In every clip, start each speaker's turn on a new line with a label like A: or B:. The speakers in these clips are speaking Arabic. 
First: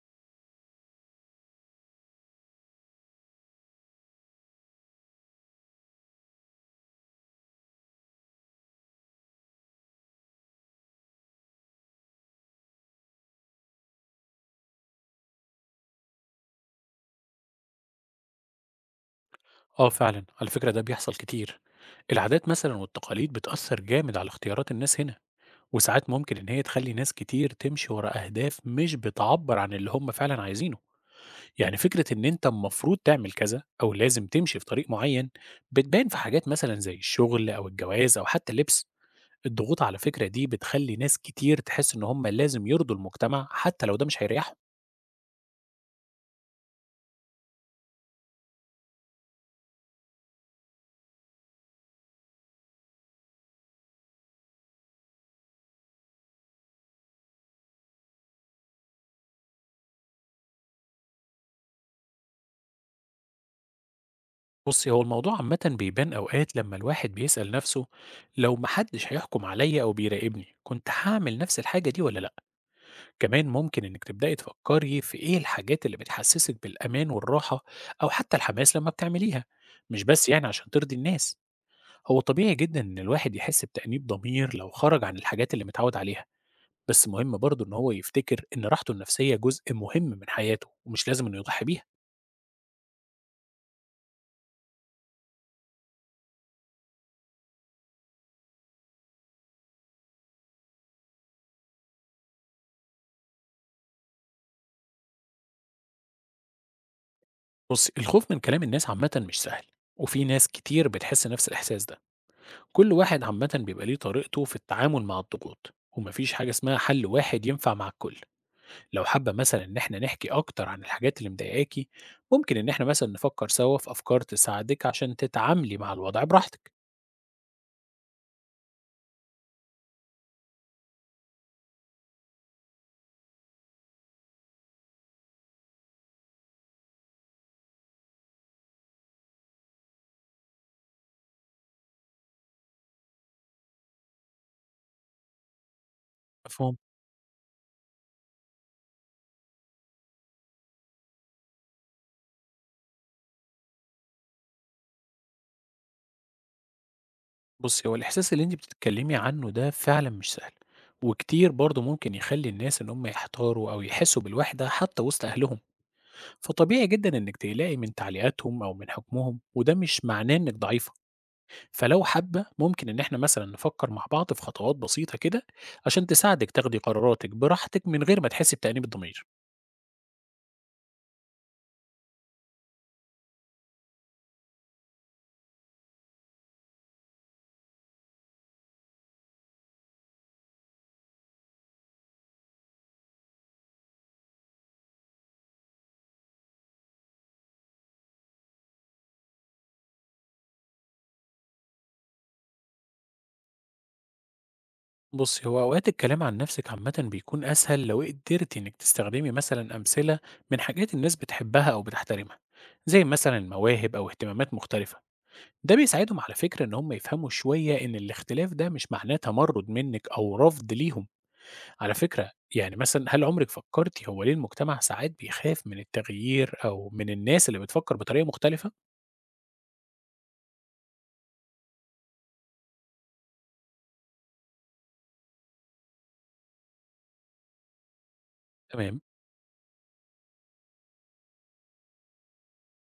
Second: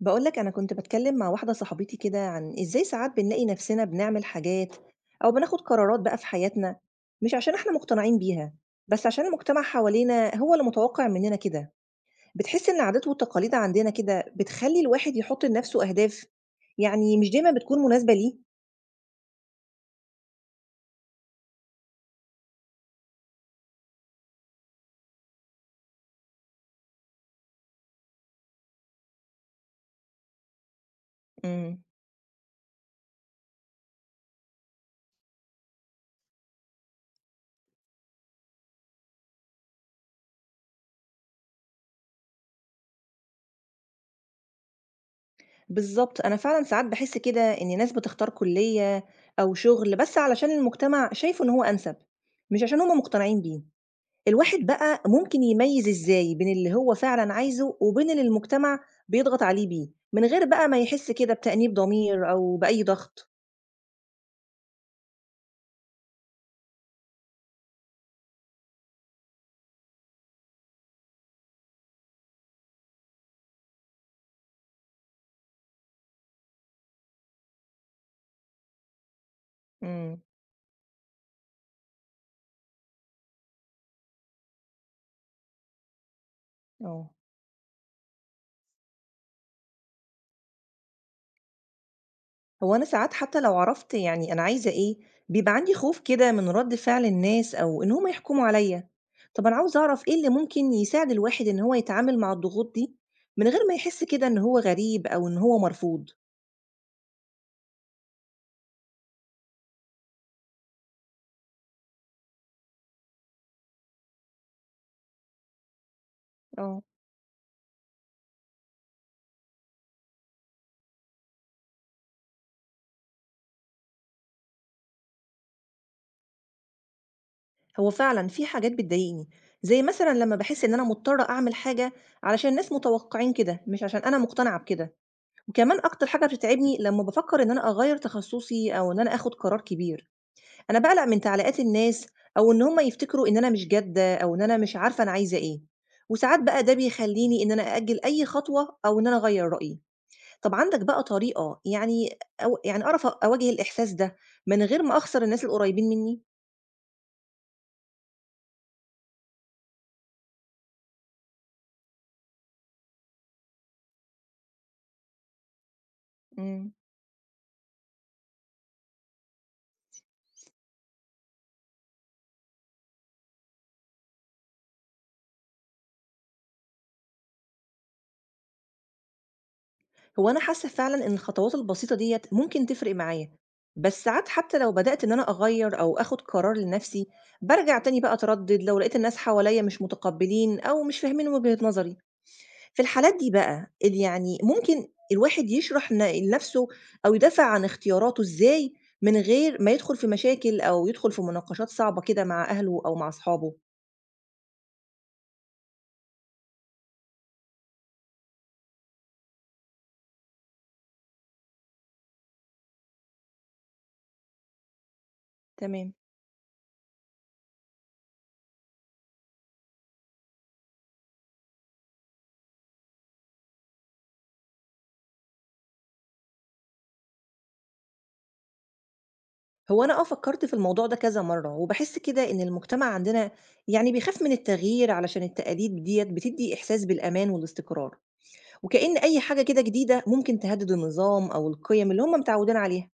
A: بقولك، أنا كنت بتكلم مع واحدة صاحبتي كده عن إزاي ساعات بنلاقي نفسنا بنعمل حاجات أو بناخد قرارات بقى في حياتنا مش عشان إحنا مقتنعين بيها، بس عشان المجتمع حوالينا هو اللي متوقع مننا كده. بتحس إن العادات والتقاليد عندنا كده بتخلي الواحد يحط لنفسه أهداف، يعني مش دايما بتكون مناسبة ليه.
B: آه فعلا على فكرة ده بيحصل كتير. العادات مثلا والتقاليد بتأثر جامد على اختيارات الناس هنا، وساعات ممكن إن هي تخلي ناس كتير تمشي ورا أهداف مش بتعبر عن اللي هم فعلا عايزينه. يعني
A: امم.
B: فكرة إن أنت المفروض تعمل كذا أو لازم تمشي في طريق معين بتبان في حاجات مثلا زي الشغل أو الجواز أو حتى اللبس. الضغوط على فكرة دي بتخلي ناس كتير تحس إن هم لازم يرضوا المجتمع حتى لو ده مش هيريحهم.
A: بالظبط، أنا فعلا ساعات بحس كده إن ناس بتختار كلية أو شغل بس علشان المجتمع شايفه إن هو أنسب، مش عشان هما مقتنعين بيه. الواحد بقى ممكن يميّز إزاي بين اللي هو فعلًا عايزه، وبين اللي المجتمع بيضغط عليه بيه، من غير بقى ما يحس كده بتأنيب ضمير أو بأي ضغط؟
B: بصي، هو الموضوع عامة بيبان أوقات لما الواحد بيسأل نفسه، لو محدش هيحكم عليا أو بيراقبني كنت هعمل نفس الحاجة دي ولا لأ؟ كمان ممكن إنك تبدأي تفكري في إيه الحاجات اللي بتحسسك بالأمان والراحة أو حتى الحماس لما بتعمليها، مش
A: إمم.
B: بس يعني عشان ترضي الناس. هو طبيعي جدا إن الواحد يحس بتأنيب ضمير لو خرج عن الحاجات اللي متعود عليها، بس
A: آه.
B: مهم برضه إن هو يفتكر إن راحته النفسية جزء مهم من حياته ومش لازم إنه يضحي بيها.
A: هو أنا ساعات حتى لو عرفت يعني أنا عايزة إيه، بيبقى عندي خوف كده من رد فعل الناس أو إن هُم يحكموا عليَّ. طب أنا عاوزة أعرف إيه اللي ممكن يساعد الواحد إن هو يتعامل مع الضغوط دي، من غير ما يحس كده إن هو غريب أو إن هو مرفوض؟
B: بص، الخوف من كلام الناس عامة مش سهل، وفي ناس كتير بتحس نفس الإحساس ده. كل واحد عامة بيبقى ليه طريقته في التعامل مع الضغوط، ومفيش حاجة اسمها
A: آه.
B: حل واحد ينفع مع الكل. لو حابة مثلا إن احنا نحكي أكتر عن الحاجات اللي مضايقاكي، ممكن إن احنا مثلا نفكر سوا في أفكار تساعدك عشان تتعاملي مع الوضع براحتك.
A: هو فعلًا في حاجات بتضايقني، زي مثلًا لمّا باحس إن أنا مضطرة أعمل حاجة علشان الناس متوقعين كده، مش عشان أنا مقتنعة بكده. وكمان أكتر حاجة بتتعبني لمّا بافكر إن أنا أغيّر تخصصي أو إن أنا آخد قرار كبير، أنا باقلق من تعليقات الناس أو إن هم يفتكروا إن أنا مش جادة أو إن أنا مش عارفة أنا عايزة إيه. وساعات بقى ده
B: مفهوم.
A: بيخلّيني إن أنا أأجل أي خطوة أو إن أنا أغيّر رأيي. طب عندك بقى طريقة، يعني أو يعني أعرف أواجه الإحساس ده من غير ما أخسر الناس القريبين مني؟
B: بصي، هو الإحساس اللي انت بتتكلمي عنه ده فعلا مش سهل، وكتير برضه ممكن يخلي الناس إن هم يحتاروا أو يحسوا بالوحدة حتى وسط أهلهم.
A: إمم.
B: فطبيعي جدا إنك تقلقي من تعليقاتهم أو من حكمهم، وده مش معناه إنك ضعيفة. فلو حابة ممكن إن إحنا مثلا نفكر مع بعض في خطوات بسيطة كده عشان تساعدك تاخدي قراراتك براحتك من غير ما تحسي بتأنيب الضمير.
A: هو أنا حاسة فعلًا إن الخطوات البسيطة ديّة ممكن تفرق معايا، بس ساعات حتى لو بدأت إن أنا أغيّر أو آخد قرار لنفسي، بارجع تاني بقى أتردد لو لقيت الناس حواليّا مش متقبلين أو مش فاهمين وجهة نظري. في الحالات دي بقى يعني ممكن الواحد يشرح لنفسه أو يدافع عن اختياراته إزاي من غير ما يدخل في مشاكل أو يدخل في مناقشات صعبة كده مع أهله أو مع أصحابه؟
B: بصي، هو أوقات الكلام عن نفسك عامة بيكون أسهل لو قدرتي إنك تستخدمي مثلا أمثلة من حاجات الناس بتحبها أو بتحترمها، زي مثلا المواهب أو اهتمامات مختلفة. ده
A: تمام.
B: بيساعدهم على فكرة إن هم يفهموا شوية إن الاختلاف ده مش معناه تمرد منك أو رفض ليهم. على فكرة يعني، مثلًا هل عمرِك فكرتِ هو ليه المجتمع ساعات بيخاف من التغيير أو من الناس اللي بتفكر بطريقة مختلفة؟
A: هو أنا آه فكّرت في الموضوع ده كذا مرّة، وباحس كده إن المجتمع عندنا يعني بيخاف من التغيير علشان التقاليد ديّة بتدّي إحساس بالأمان والاستقرار، وكإن
B: تمام.
A: أي حاجة كده جديدة ممكن تهدِّد النظام أو القيم اللي هم متعوّدين عليها.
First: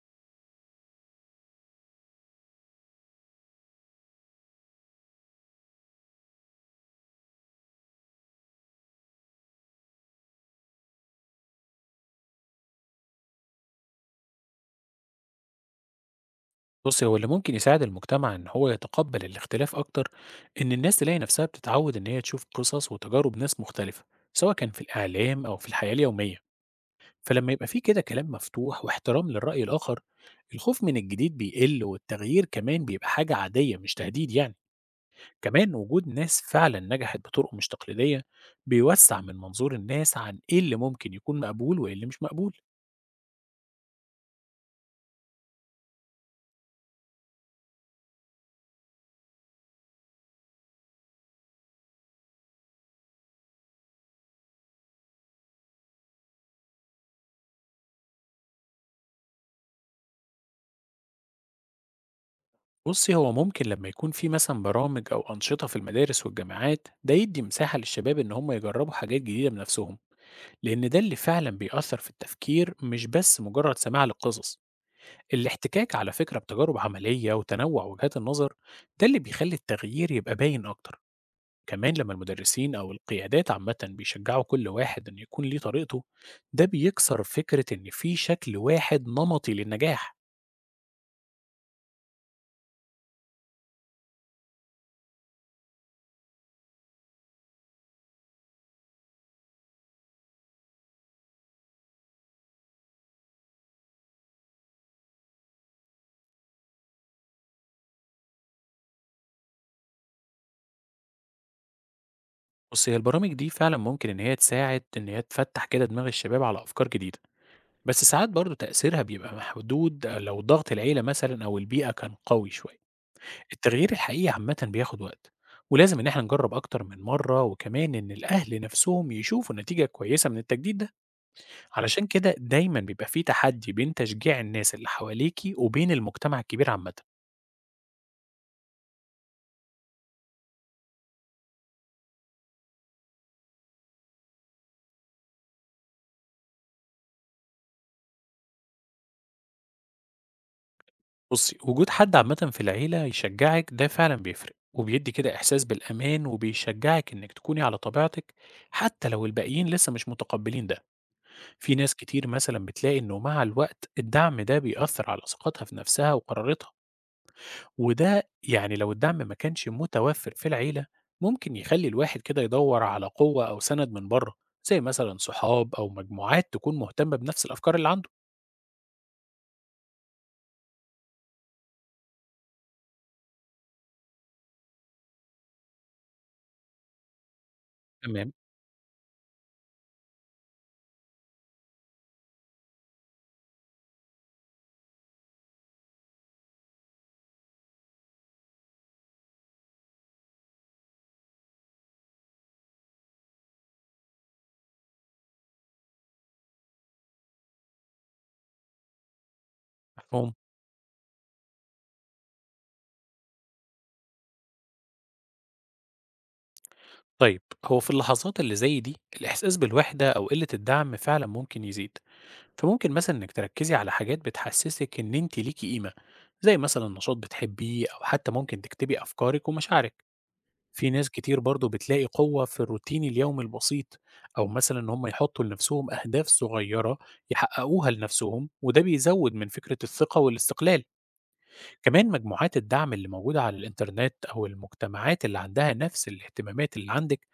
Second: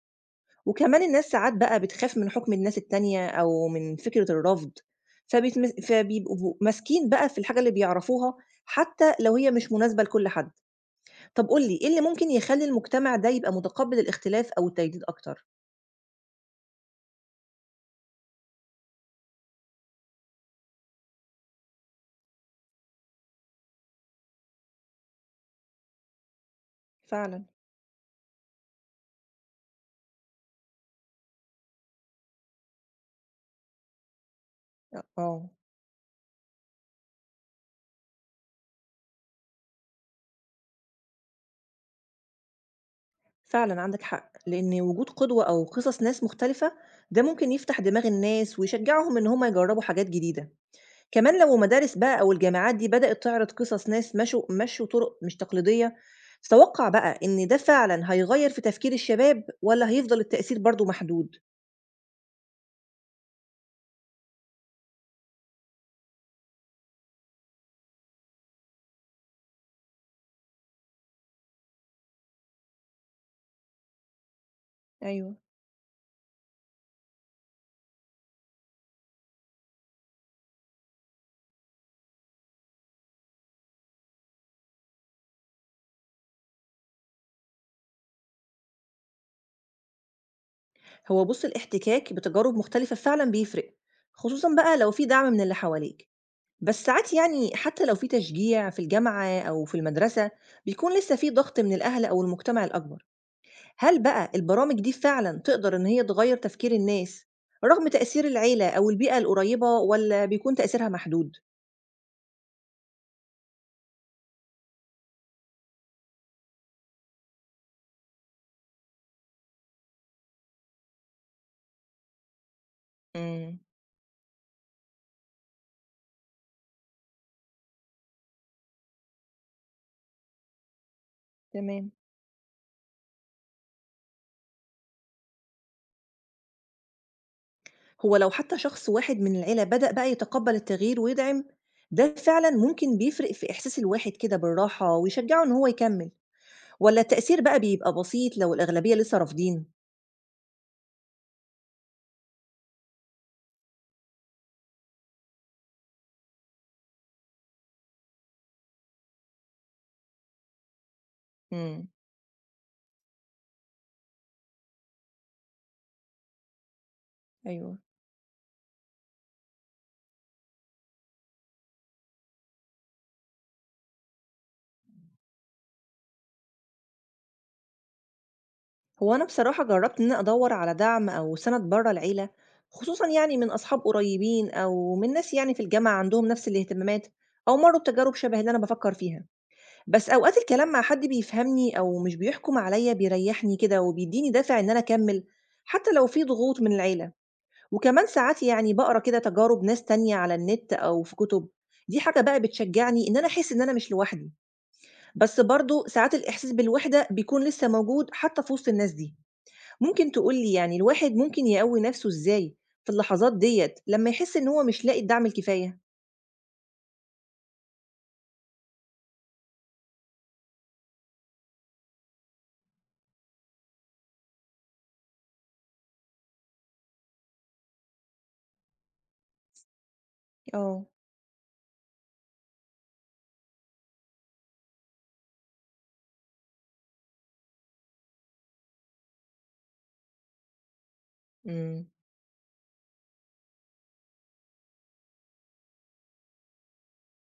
A: وكمان الناس ساعات بقى بتخاف من حُكم الناس التانية أو من فكرة الرفض، فبيبقوا ماسكين بقى في الحاجة اللي بيعرفوها حتى لو هي مش مناسبة لكل حد. طَب قُل لي إيه اللي ممكن يخلّي المجتمع ده يبقى متقبّل الاختلاف أو التجديد أكتر؟
B: بُصّي، هو اللي ممكن يساعد المجتمع إن هو يتقبل الاختلاف أكتر، إن الناس تلاقي نفسها بتتعود إن هي تشوف قصص وتجارب ناس مختلفة، سواء كان في الإعلام أو في الحياة اليومية.
A: فعلًا.
B: فلما يبقى في كده كلام مفتوح واحترام للرأي الآخر، الخوف من الجديد بيقل والتغيير كمان بيبقى حاجة عادية مش تهديد يعني.
A: آه.
B: كمان وجود ناس فعلا نجحت بطرق مش تقليدية بيوسع من منظور الناس عن ايه اللي ممكن يكون مقبول وايه اللي مش مقبول.
A: فعلًا عندك حق، لإن وجود قدوة أو قصص ناس مختلفة ده ممكن يفتح دماغ الناس ويشجعهم إن هم يجربوا حاجات جديدة. كمان لو مدارس بقى أو الجامعات دي بدأت تعرض قصص ناس مشوا طرق مش تقليدية، تتوقع بقى إن ده فعلًا هيغير في تفكير الشباب والّا هيفضل التأثير برضه محدود؟
B: بصي، هو ممكن لما يكون في مثلا برامج أو أنشطة في المدارس والجامعات، ده يدي مساحة للشباب إن هم يجربوا حاجات جديدة بنفسهم، لأن ده اللي فعلا بيأثر في التفكير، مش بس مجرد سماع للقصص.
A: أيوه.
B: الاحتكاك على فكرة بتجارب عملية وتنوع وجهات النظر ده اللي بيخلي التغيير يبقى باين أكتر. كمان لما المدرسين أو القيادات عامة بيشجعوا كل واحد إنه يكون ليه طريقته، ده بيكسر فكرة إن في شكل واحد نمطي للنجاح.
A: هو بُص، الاحتكاك بتجارب مختلفة فعلًا بيفرق، خصوصًا بقى لو في دعم من اللي حواليك. بس ساعات يعني حتى لو في تشجيع في الجامعة أو في المدرسة بيكون لسه في ضغط من الأهل أو المجتمع الأكبر، هل بقى البرامج دي فعلا تقدر إن هي تغير تفكير الناس رغم تأثير العيلة أو البيئة القريبة، ولا بيكون تأثيرها محدود؟
B: بص، هي البرامج دي فعلا ممكن إن هي تساعد إن هي تفتح كده دماغ الشباب على أفكار جديدة، بس ساعات برضو تأثيرها بيبقى محدود لو ضغط العيلة مثلا أو البيئة كان قوي شوية.
A: امم.
B: التغيير الحقيقي عامة بياخد وقت، ولازم إن احنا نجرب أكتر من مرة، وكمان إن الأهل نفسهم يشوفوا نتيجة كويسة من التجديد ده.
A: تمام.
B: علشان كده دايما بيبقى في تحدي بين تشجيع الناس اللي حواليكي وبين المجتمع الكبير عامة.
A: هو لو حتى شخص واحد من العيلة بدأ بقى يتقبل التغيير ويدعم، ده فعلا ممكن بيفرق في إحساس الواحد كده بالراحة ويشجعه إن هو يكمل، ولا التأثير بقى بيبقى بسيط لو الأغلبية لسه رافضين؟
B: بصي، وجود حد عامة في العيلة يشجعك ده فعلا بيفرق، وبيدي كده إحساس بالأمان، وبيشجعك إنك تكوني على طبيعتك حتى لو الباقيين لسه مش متقبلين ده. في
A: امم.
B: ناس كتير مثلا بتلاقي إنه مع الوقت الدعم ده بيأثر على ثقتها في نفسها وقراراتها.
A: ايوه.
B: وده يعني لو الدعم ما كانش متوفر في العيلة، ممكن يخلي الواحد كده يدور على قوة أو سند من بره، زي مثلا صحاب أو مجموعات تكون مهتمة بنفس الأفكار اللي عنده.
A: هو أنا بصراحة جرّبت إن أنا أدوّر على دعم أو سَنَد برّه العيلة، خصوصًا يعني من أصحاب قريبين أو من ناس يعني في الجامعة عندهم نفس الاهتمامات أو مرّوا بتجارب
B: تمام.
A: شبه اللي أنا بافكّر فيها. بس أوقات الكلام مع حد بيفهمني أو مش بيحكم عليَّ بيريّحني كده وبيدّيني دافع إن أنا أكمّل، حتى لو في ضغوط من العيلة. وكمان ساعات يعني باقرا كده تجارب ناس تانية على النت أو في كُتب، دي حاجة بقى بتشجّعني إن أنا أحس إن أنا مش لوحدي. بس برضه ساعات الإحساس بالوحدة بيكون لسّه موجود حتى في وسط الناس دي. ممكن
B: مفهوم.
A: تقول لي، يعني الواحد ممكن يقوي نفسه إزاي في اللحظات ديّة لمّا يحس إن هو مش لاقي الدعم الكفاية؟
B: طيب، هو في اللحظات اللي زي دي الإحساس بالوحدة أو قلة الدعم فعلا ممكن يزيد، فممكن مثلا إنك تركزي على حاجات بتحسسك إن أنت ليكي قيمة، زي مثلا نشاط بتحبيه أو حتى ممكن تكتبي أفكارك ومشاعرك.
A: آه.
B: في ناس كتير برضو بتلاقي قوة في الروتين اليومي البسيط، أو مثلا إن هم يحطوا لنفسهم أهداف صغيرة يحققوها لنفسهم، وده بيزود من فكرة الثقة والاستقلال.
A: إمم.
B: كمان مجموعات الدعم اللي موجودة على الإنترنت أو المجتمعات اللي عندها نفس الاهتمامات اللي عندك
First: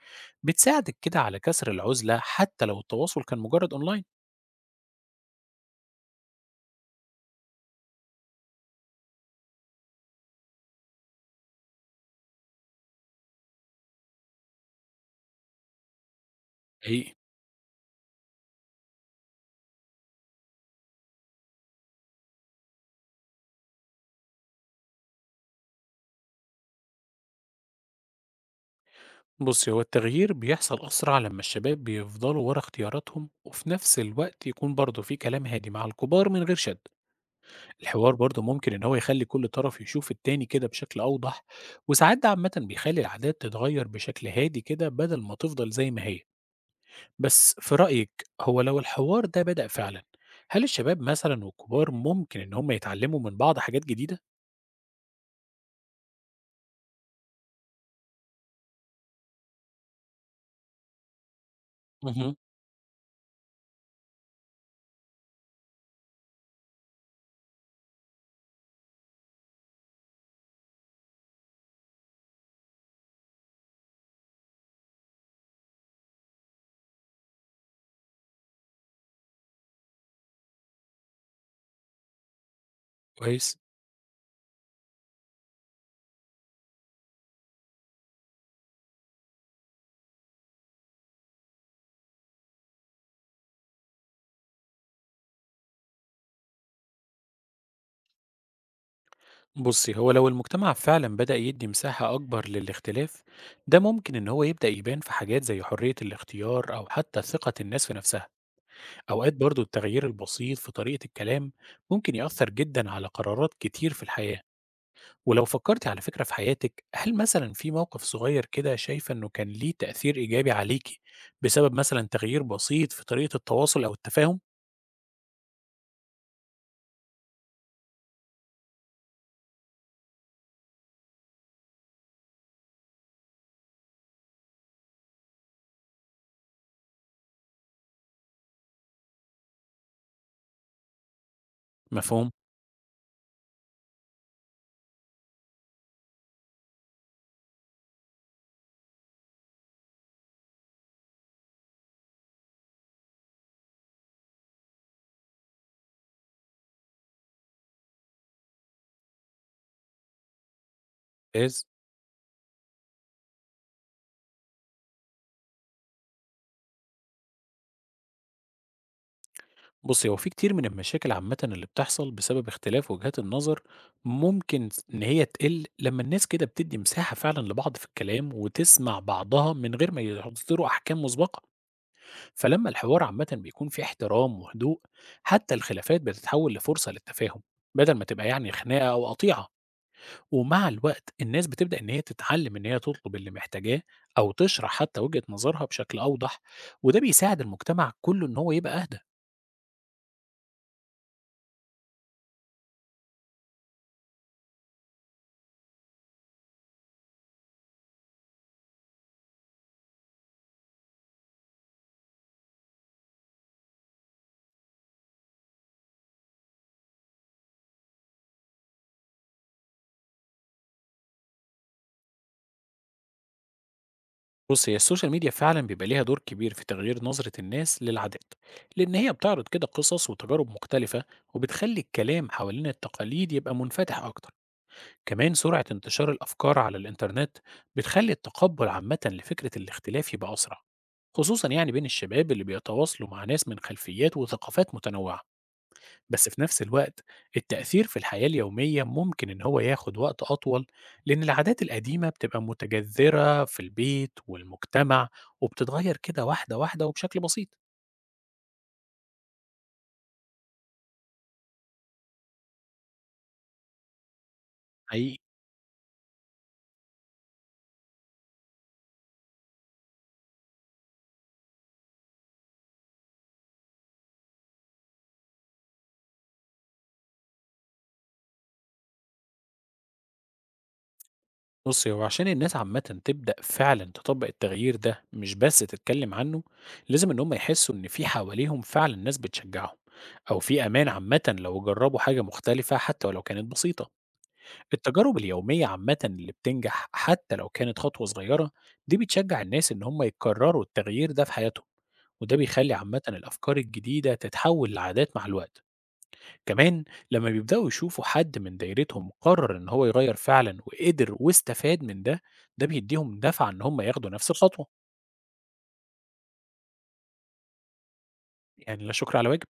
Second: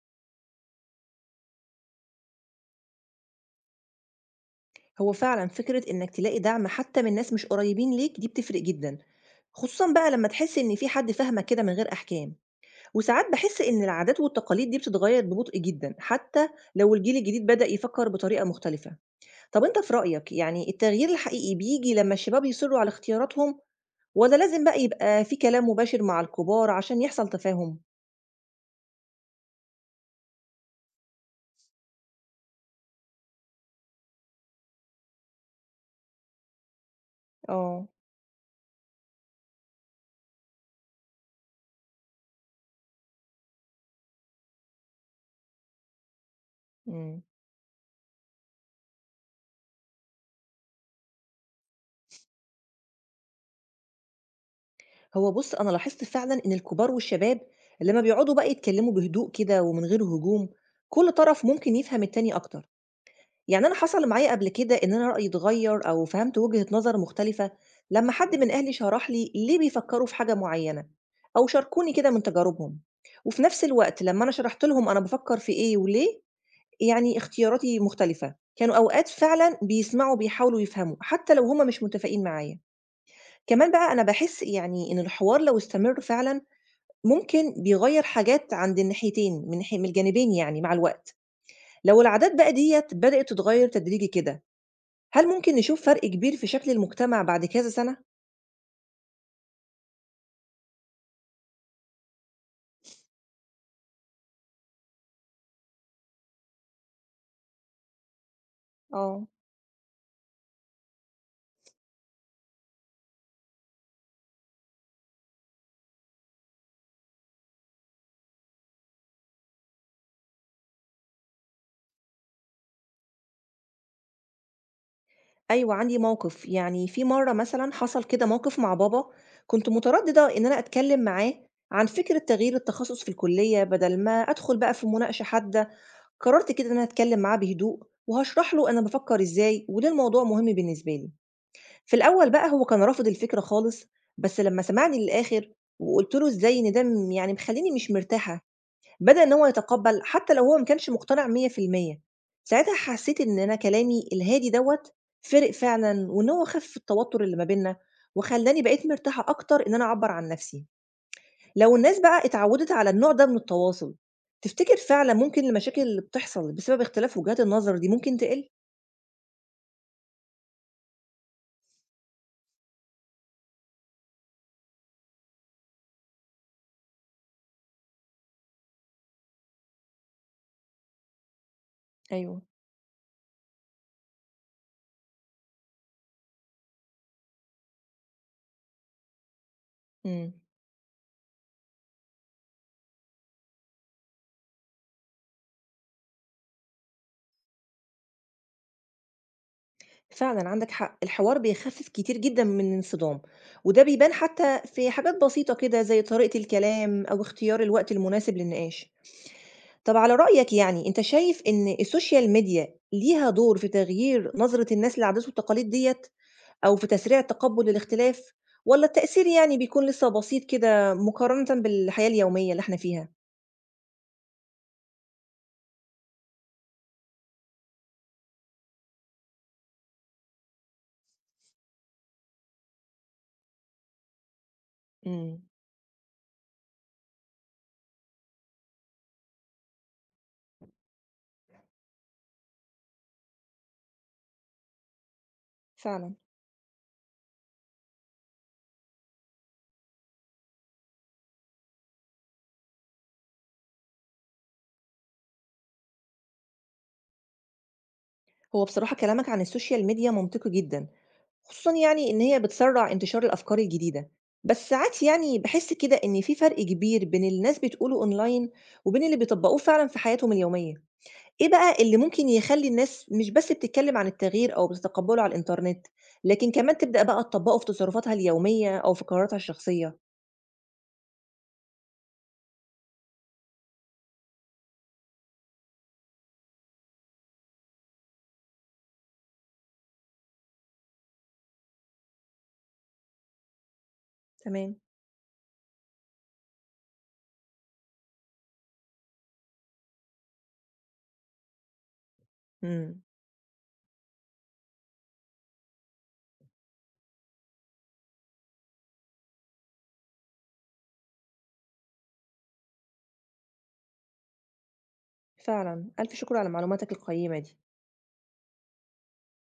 B: بتساعدك كده على كسر العزلة، حتى لو التواصل كان مجرد أونلاين.
A: هو فعلًا فكرة إنك تلاقي دعم حتى من ناس مش قريبين ليك دي بتفرق جدًا، خصوصًا بقى لمّا تحس إن في حد فاهمك كده من غير أحكام. وساعات باحس إن العادات والتقاليد دي بتتغيّر ببطء جدًا، حتى لو
B: حقيقي.
A: الجيل الجديد بدأ يفكر بطريقة مختلفة. طب أنت في رأيك يعني التغيير الحقيقي بييجي لمّا الشباب يصرّوا على اختياراتهم، والّا لازم بقى يبقى في كلام مباشر مع الكبار عشان يحصل تفاهم؟
B: بص، هو التغيير بيحصل أسرع لما الشباب بيفضلوا ورا اختياراتهم، وفي نفس الوقت يكون برضه في كلام هادي مع الكبار من غير شد.
A: آه.
B: الحوار برضه ممكن إن هو يخلي كل طرف يشوف التاني كده بشكل أوضح، وساعات ده عامة بيخلي العادات تتغير بشكل هادي كده بدل ما تفضل زي ما هي.
A: إمم.
B: بس في رأيك، هو لو الحوار ده بدأ فعلا، هل الشباب مثلا والكبار ممكن إن هم يتعلموا من بعض حاجات جديدة؟
A: هو بُص، أنا لاحظت فعلًا إن الكبار والشباب لمّا بيقعدوا بقى يتكلّموا بهدوء كده ومن غير هجوم، كل طرف ممكن يفهم
B: مهم.
A: التاني أكتر. يعني أنا حصل معايا قبل كده إن أنا رأيي اتغيّر أو فهمت وجهة نظر مختلفة لمّا حد من أهلي شرح لي ليه بيفكّروا في حاجة معيّنة أو شاركوني كده من تجاربهم. وفي نفس الوقت لمّا أنا شرحت لهم أنا بافكّر في إيه وليه، يعني اختياراتي مختلفة، كانوا أوقات فعلًا بيسمعوا وبيحاولوا يفهموا، حتّى لو هم مش متفقين معايا.
B: كويس.
A: كمان بقى أنا باحس يعني إن الحوار لو استمر فعلًا، ممكن بيغيّر حاجات عند الناحيتين من الجانبين يعني مع الوقت. لو العادات بقى ديّة بدأت تتغيّر تدريجي كده، هل ممكن نشوف فرق كبير في شكل المجتمع بعد كذا سنة؟
B: بصي، هو لو المجتمع فعلا بدأ يدي مساحة أكبر للاختلاف، ده ممكن إن هو يبدأ يبان في حاجات زي حرية الاختيار أو حتى ثقة الناس في نفسها.
A: آه.
B: أوقات برضو التغيير البسيط في طريقة الكلام ممكن يأثر جدا على قرارات كتير في الحياة. ولو فكرتي على فكرة في حياتك، هل مثلا في موقف صغير كده شايفة إنه كان ليه تأثير إيجابي عليكي بسبب مثلا تغيير بسيط في طريقة التواصل أو التفاهم؟
A: أيوه عندي موقف، يعني في مرّة مثلًا حصل كده موقف مع بابا، كنت مترددة إن أنا أتكلم معاه عن فكرة تغيير التخصص في الكلية. بدل ما أدخل بقى في مناقشة حادة، قررت كده إن أنا أتكلم معاه بهدوء وهاشرح له أنا بافكر إزاي وليه الموضوع مهم بالنسبة لي. في
B: مفهوم؟
A: الأول بقى هو كان رافض الفكرة خالص، بس لمّا سمعني للآخر وقُلت له إزاي إن ده يعني مخلّيني مش مرتاحة، بدأ إن هو يتقبّل حتى لو هو ما كانش مقتنع 100%. ساعتها حسّيت إن أنا كلامي الهادي دوّة فِرِق فعلًا، وإن هو خفِّف التوتُّر اللي ما بيننا وخلّاني بقيت مرتاحة أكتر إن أنا أعبّر عن نَفْسي.
B: إز؟
A: لو الناس بقى اتعوِّدت على النوع ده من التواصل، تفتكر فعلًا ممكن المشاكل اللي بتحصل بسبب اختلاف وجهات النظر دي ممكن تقِل؟
B: بصي، هو في كتير من المشاكل عامة اللي بتحصل بسبب اختلاف وجهات النظر ممكن إن هي تقل لما الناس كده بتدي مساحة فعلا لبعض في الكلام وتسمع بعضها من غير ما يصدروا أحكام مسبقة.
A: أيوه.
B: فلما الحوار عامة بيكون فيه احترام وهدوء، حتى الخلافات بتتحول لفرصة للتفاهم، بدل ما تبقى يعني خناقة أو قطيعة.
A: إمم.
B: ومع الوقت الناس بتبدأ إن هي تتعلم إن هي تطلب اللي محتاجاه أو تشرح حتى وجهة نظرها بشكل أوضح، وده بيساعد المجتمع كله إن هو يبقى أهدى.
A: فعلًا عندك حق، الحوار بيخفف كتير جدًا من الانصدام، وده بيبان حتى في حاجات بسيطة كده زي طريقة الكلام أو اختيار الوقت المناسب للنقاش. طب على رأيك يعني أنت شايف إن السوشيال ميديا ليها دور في تغيير نظرة الناس للعادات والتقاليد ديّة أو في تسريع تقبُّل الاختلاف، والّا التأثير يعني بيكون لسه بسيط كده مقارنةً بالحياة اليومية اللي إحنا فيها؟
B: بص، هي السوشيال ميديا فعلا بيبقى ليها دور كبير في تغيير نظرة الناس للعادات، لأن هي بتعرض كده قصص وتجارب مختلفة، وبتخلي الكلام حوالين التقاليد يبقى منفتح أكتر. كمان
A: إمم.
B: سرعة انتشار الأفكار على الإنترنت بتخلي التقبل عامة لفكرة الاختلاف يبقى أسرع، خصوصا يعني بين الشباب اللي بيتواصلوا مع ناس من خلفيات وثقافات متنوعة.
A: فعلًا.
B: بس في نفس الوقت، التأثير في الحياة اليومية ممكن إن هو ياخد وقت أطول، لأن العادات القديمة بتبقى متجذرة في البيت والمجتمع، وبتتغير كده واحدة واحدة وبشكل بسيط.
A: هو بصراحة كلامك عن السوشيال ميديا منطقي جدًا، خصوصًا يعني إن هي بتسرّع انتشار الأفكار الجديدة. بس ساعات
B: حقيقي.
A: يعني باحس كده إن في فرق كبير بين اللي الناس بتقوله أونلاين وبين اللي بيطبّقوه فعلًا في حياتهم اليومية. إيه بقى اللي ممكن يخلّي الناس مش بس بتتكلم عن التغيير أو بتتقبّله على الإنترنت، لكن كمان تبدأ بقى تطبّقه في تصرفاتها اليومية أو في قراراتها الشخصية؟
B: بُصّي، هو عشان الناس عامةً تبدأ فعلًا تطبّق التغيير ده مش بس تتكلّم عنّه، لازم إن هم يحسّوا إن في حواليهم فعلًا ناس بتشجّعهم، أو في أمان عامةً لو جرّبوا حاجة مختلفة حتى ولو كانت بسيطة.
A: تمام.
B: التجارب اليومية عامةً اللي بتنجح حتى لو كانت خطوة صغيرة، دي بتشجّع الناس إن هم يكرّروا التغيير ده في حياتهم، وده بيخلّي عامةً
A: إمم.
B: الأفكار الجديدة تتحوّل لعادات مع الوقت. كمان لما بيبدأوا يشوفوا حد من دايرتهم قرر إن هو يغير فعلا وقدر واستفاد من ده، ده بيديهم دفعة إن هم ياخدوا نفس الخطوة.
A: فعلًا ألف شكر على معلوماتك القيّمة دي.
B: يعني لا شكر على واجب.